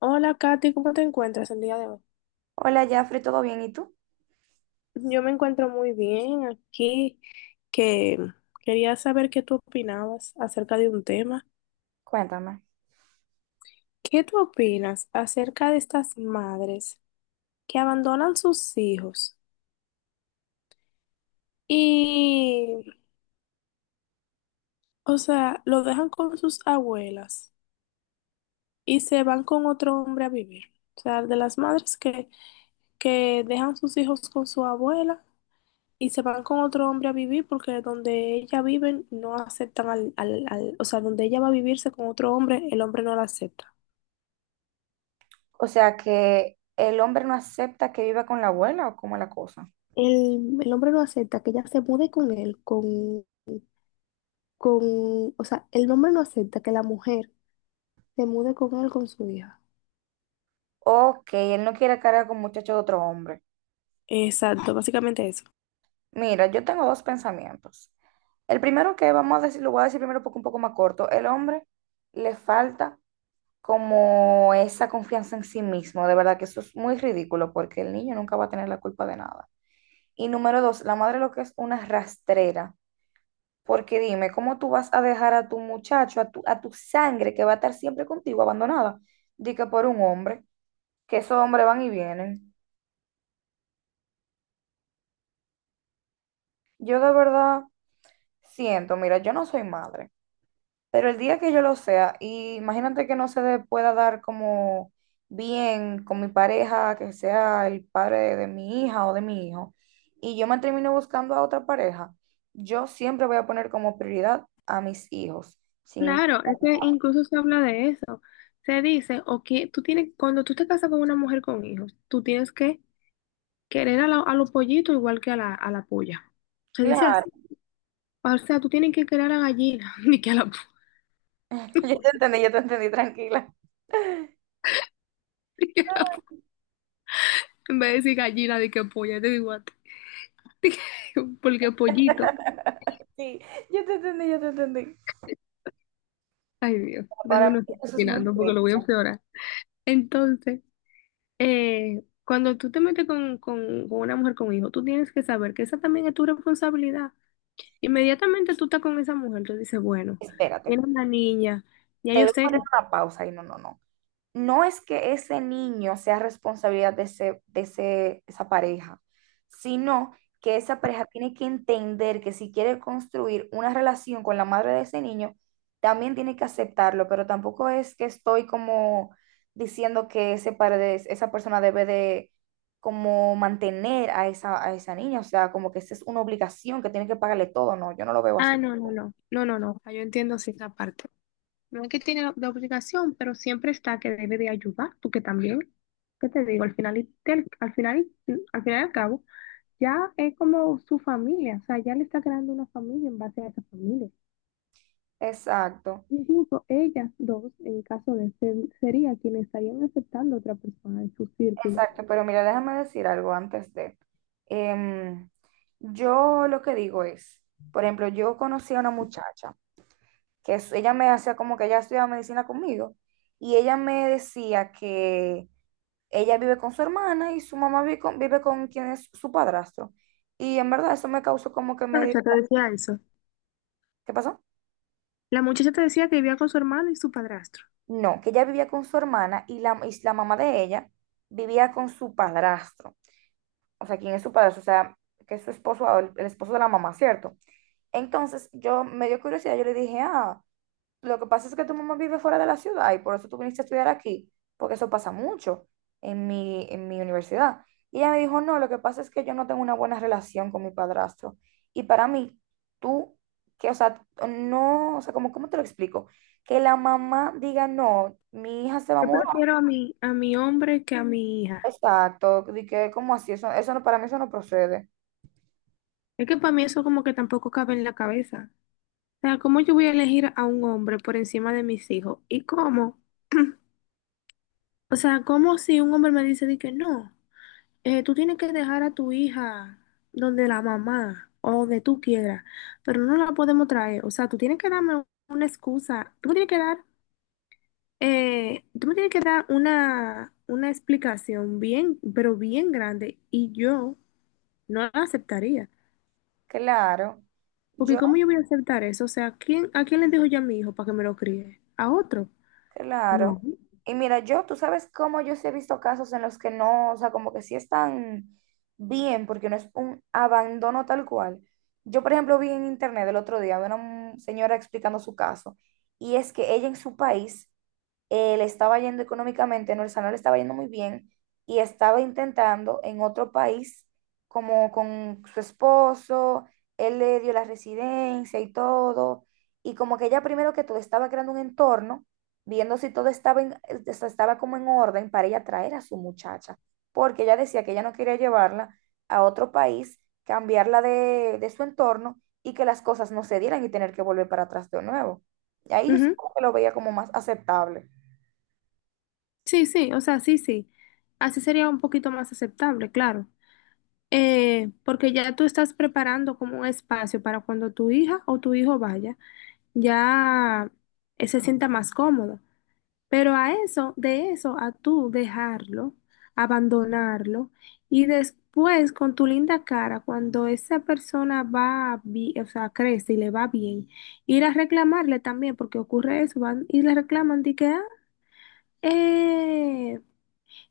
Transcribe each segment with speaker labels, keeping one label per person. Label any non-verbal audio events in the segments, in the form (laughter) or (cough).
Speaker 1: Hola, Katy, ¿cómo te encuentras el día de hoy?
Speaker 2: Hola, Jafre, ¿todo bien? ¿Y tú?
Speaker 1: Yo me encuentro muy bien aquí, que quería saber qué tú opinabas acerca de un tema.
Speaker 2: Cuéntame.
Speaker 1: ¿Qué tú opinas acerca de estas madres que abandonan sus hijos y, o sea, lo dejan con sus abuelas y se van con otro hombre a vivir? O sea, de las madres que dejan sus hijos con su abuela y se van con otro hombre a vivir porque donde ella vive no aceptan o sea, donde ella va a vivirse con otro hombre, el hombre no la acepta.
Speaker 2: O sea, que el hombre no acepta que viva con la abuela o cómo es la cosa.
Speaker 1: El hombre no acepta que ella se mude con él, o sea, el hombre no acepta que la mujer se mude con él, con su hija.
Speaker 2: Ok, él no quiere cargar con muchachos de otro hombre.
Speaker 1: Exacto, básicamente eso.
Speaker 2: Mira, yo tengo dos pensamientos. El primero que vamos a decir, lo voy a decir primero porque un poco más corto. El hombre le falta como esa confianza en sí mismo. De verdad que eso es muy ridículo porque el niño nunca va a tener la culpa de nada. Y número dos, la madre lo que es una rastrera. Porque dime, ¿cómo tú vas a dejar a tu muchacho, a tu sangre que va a estar siempre contigo abandonada? Di que por un hombre, que esos hombres van y vienen. Yo de verdad siento, mira, yo no soy madre, pero el día que yo lo sea, y imagínate que no se le pueda dar como bien con mi pareja, que sea el padre de mi hija o de mi hijo, y yo me termino buscando a otra pareja, yo siempre voy a poner como prioridad a mis hijos, sin,
Speaker 1: Claro, es que incluso se habla de eso. Se dice, o que tú tienes, cuando tú te casas con una mujer con hijos, tú tienes que querer a, a los pollitos igual que a la puya. Se dice
Speaker 2: claro.
Speaker 1: así. O sea, tú tienes que crear a gallina, (laughs) ni que a la polla.
Speaker 2: (laughs) Yo te entendí, tranquila. (laughs)
Speaker 1: En vez de decir gallina, de que polla, te digo a ti, (laughs) porque pollito.
Speaker 2: Sí, yo te entendí.
Speaker 1: Ay, Dios, déjame
Speaker 2: Para
Speaker 1: no
Speaker 2: mí
Speaker 1: estar
Speaker 2: eso es muy
Speaker 1: opinando porque lo
Speaker 2: increíble.
Speaker 1: voy a empeorar. Entonces, cuando tú te metes con, una mujer con hijo, tú tienes que saber que esa también es tu responsabilidad. Inmediatamente tú estás con esa mujer, tú dices, bueno,
Speaker 2: Espérate,
Speaker 1: tiene una niña, ya
Speaker 2: te
Speaker 1: yo
Speaker 2: voy a
Speaker 1: sé que...
Speaker 2: poner una pausa y no, no, no. No es que ese niño sea responsabilidad de esa pareja, sino que esa pareja tiene que entender que si quiere construir una relación con la madre de ese niño, también tiene que aceptarlo, pero tampoco es que estoy como diciendo que esa persona debe de como mantener a esa niña, o sea, como que esa es una obligación que tiene que pagarle todo, no, yo no lo veo
Speaker 1: Ah,
Speaker 2: así.
Speaker 1: no, ah, yo entiendo, sí, esa parte. No es que tiene la obligación, pero siempre está que debe de ayudar, porque también, ¿qué te digo? Al final, y al final, al final y al cabo, ya es como su familia, o sea, ya le está creando una familia en base a esa familia.
Speaker 2: Exacto.
Speaker 1: Incluso ellas dos, en caso de ser, sería quienes estarían aceptando a otra persona en su círculo.
Speaker 2: Exacto, pero mira, déjame decir algo antes de. Em, yo lo que digo es, por ejemplo, yo conocí a una muchacha ella me hacía como que ella estudiaba medicina conmigo y ella me decía que ella vive con su hermana y su mamá vive con quien es su padrastro. Y en verdad eso me causó como que
Speaker 1: ¿La
Speaker 2: me...
Speaker 1: muchacha te decía eso?
Speaker 2: ¿Qué pasó?
Speaker 1: La muchacha te decía que vivía con su hermano y su padrastro.
Speaker 2: No, que ella vivía con su hermana y la mamá de ella vivía con su padrastro. O sea, ¿quién es su padrastro? O sea, que es su esposo, el esposo de la mamá, ¿cierto? Entonces, yo me dio curiosidad, yo le dije, ah, lo que pasa es que tu mamá vive fuera de la ciudad y por eso tú viniste a estudiar aquí, porque eso pasa mucho en mi universidad. Y ella me dijo, no, lo que pasa es que yo no tengo una buena relación con mi padrastro. Y para mí, tú, que, o sea, no, o sea, como, ¿cómo te lo explico? Que la mamá diga, no, mi hija se va a
Speaker 1: Yo
Speaker 2: mudar.
Speaker 1: prefiero a mi hombre que a mi hija.
Speaker 2: Exacto, de que, ¿cómo así? Eso no, para mí eso no procede.
Speaker 1: Es que para mí eso como que tampoco cabe en la cabeza. O sea, ¿cómo yo voy a elegir a un hombre por encima de mis hijos? ¿Y cómo? O sea, ¿cómo si un hombre me dice de que no, tú tienes que dejar a tu hija donde la mamá o donde tú quieras, pero no la podemos traer? O sea, tú tienes que darme una excusa, tú me tienes que dar, tú me tienes que dar una explicación bien, pero bien grande y yo no la aceptaría.
Speaker 2: Claro.
Speaker 1: Porque
Speaker 2: Yo.
Speaker 1: ¿cómo yo voy a aceptar eso? O sea, ¿quién, a quién le dejo yo a mi hijo para que me lo críe? ¿A otro? No.
Speaker 2: Claro. Y mira, yo, tú sabes cómo yo sí he visto casos en los que no, o sea, como que sí están bien, porque no es un abandono tal cual. Yo, por ejemplo, vi en internet el otro día a una señora explicando su caso, y es que ella en su país le estaba yendo económicamente, no, o sea, no le estaba yendo muy bien y estaba intentando en otro país, como con su esposo, él le dio la residencia y todo, y como que ella primero que todo estaba creando un entorno, viendo si todo estaba, o sea, estaba como en orden para ella traer a su muchacha, porque ella decía que ella no quería llevarla a otro país, cambiarla de su entorno y que las cosas no se dieran y tener que volver para atrás de nuevo. Y ahí yo sí
Speaker 1: Ujú.
Speaker 2: como que lo veía como más aceptable.
Speaker 1: Sí, sí, o sea, sí, sí. Así sería un poquito más aceptable, claro. Porque ya tú estás preparando como un espacio para cuando tu hija o tu hijo vaya, ya se sienta más cómodo. Pero a eso, de eso, a tú dejarlo, abandonarlo y después con tu linda cara, cuando esa persona va, o sea, crece y le va bien, ir a reclamarle también, porque ocurre eso, van y le reclaman de que, ah, eh,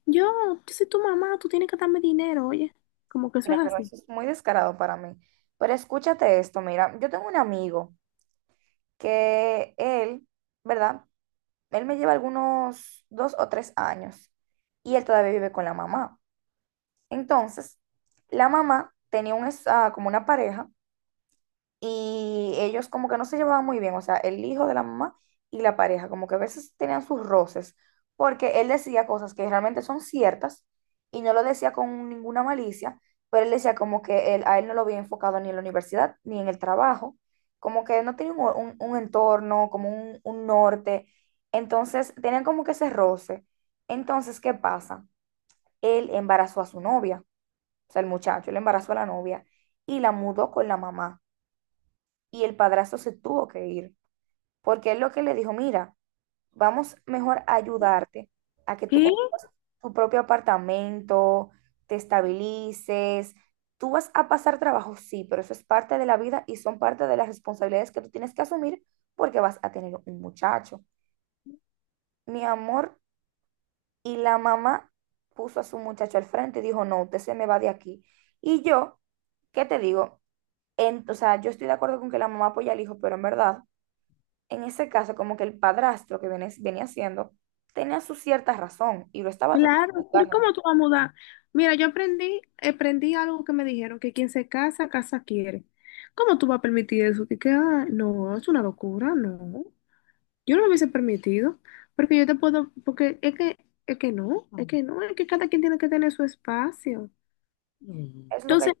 Speaker 1: yo, yo soy tu mamá, tú tienes que darme dinero, oye. Como que eso
Speaker 2: Mira,
Speaker 1: es
Speaker 2: pero
Speaker 1: así.
Speaker 2: eso es muy descarado para mí. Pero escúchate esto, mira, yo tengo un amigo que él, ¿verdad? Él me lleva algunos dos o tres años y él todavía vive con la mamá. Entonces, la mamá tenía un, como una pareja y ellos como que no se llevaban muy bien, o sea, el hijo de la mamá y la pareja, como que a veces tenían sus roces, porque él decía cosas que realmente son ciertas y no lo decía con ninguna malicia, pero él decía como que él, a él no lo había enfocado ni en la universidad ni en el trabajo, como que no tenía un entorno, como un norte, entonces tenían como que ese roce. Entonces, ¿qué pasa? Él embarazó a su novia, o sea, el muchacho, él embarazó a la novia y la mudó con la mamá y el padrastro se tuvo que ir, porque él lo que le dijo, mira, vamos mejor a ayudarte a que tú
Speaker 1: ¿Qué?
Speaker 2: consigas tu propio apartamento, te estabilices, tú vas a pasar trabajo, sí, pero eso es parte de la vida y son parte de las responsabilidades que tú tienes que asumir porque vas a tener un muchacho. Mi amor, y la mamá puso a su muchacho al frente y dijo, no, usted se me va de aquí. Y yo, ¿qué te digo? O sea, yo estoy de acuerdo con que la mamá apoya al hijo, pero en verdad, en ese caso, como que el padrastro que viene, venía haciendo tenía su cierta razón y lo estaba tratando de
Speaker 1: Claro, pero
Speaker 2: juzgar
Speaker 1: ¿y cómo
Speaker 2: realmente.
Speaker 1: tú vas a mudar? Mira, yo aprendí algo que me dijeron, que quien se casa, casa quiere. ¿Cómo tú vas a permitir eso? No, es una locura, no. Yo no lo hubiese permitido, porque yo te puedo, porque es que no, es que no, es que cada quien tiene que tener su espacio.
Speaker 2: Es lo que
Speaker 1: Entonces,
Speaker 2: yo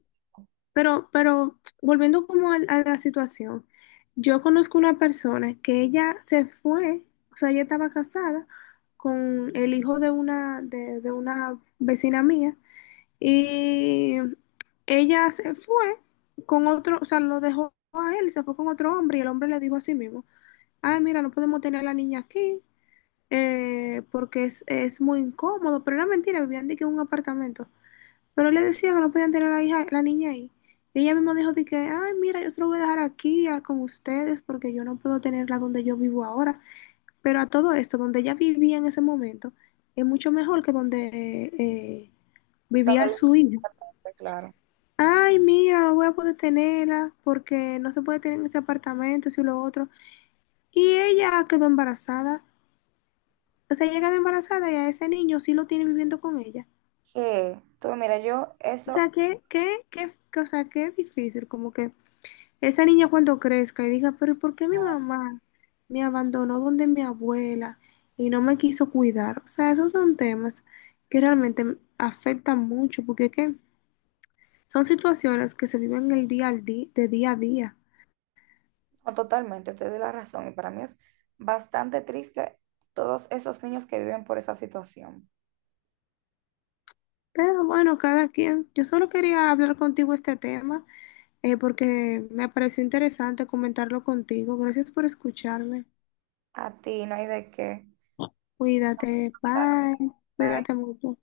Speaker 1: pero volviendo como a la situación, yo conozco una persona que ella se fue, o sea, ella estaba casada con el hijo de una, de una vecina mía y ella se fue con otro, o sea, lo dejó a él, se fue con otro hombre y el hombre le dijo a sí mismo, ay, mira, no podemos tener a la niña aquí porque es muy incómodo, pero era mentira, vivían de que en un apartamento. Pero le decía que no podían tener a la hija, la niña ahí. Y ella misma dijo de que, ay, mira, yo se lo voy a dejar aquí con ustedes porque yo no puedo tenerla donde yo vivo ahora. Pero a todo esto, donde ella vivía en ese momento, es mucho mejor que donde eh,
Speaker 2: estaba
Speaker 1: vivía su hija.
Speaker 2: claro.
Speaker 1: Ay, mira, no voy a poder tenerla porque no se puede tener en ese apartamento, eso y lo otro. Y ella quedó embarazada. O sea, ella quedó embarazada y a ese niño sí lo tiene viviendo con ella.
Speaker 2: Que, tú, mira, yo
Speaker 1: O
Speaker 2: eso,
Speaker 1: sea, o sea, que es difícil, como que esa niña cuando crezca y diga, pero ¿y ¿por qué mi
Speaker 2: ah,
Speaker 1: mamá me abandonó donde mi abuela y no me quiso cuidar? O sea, esos son temas que realmente afectan mucho porque qué son situaciones que se viven el día al día, de día a día.
Speaker 2: no, totalmente, te doy la razón y para mí es bastante triste todos esos niños que viven por esa situación.
Speaker 1: Pero bueno, cada quien. Yo solo quería hablar contigo este tema porque me pareció interesante comentarlo contigo. Gracias por escucharme.
Speaker 2: A ti no hay de qué.
Speaker 1: Cuídate,
Speaker 2: Ay,
Speaker 1: bye.
Speaker 2: ay.
Speaker 1: Cuídate mucho.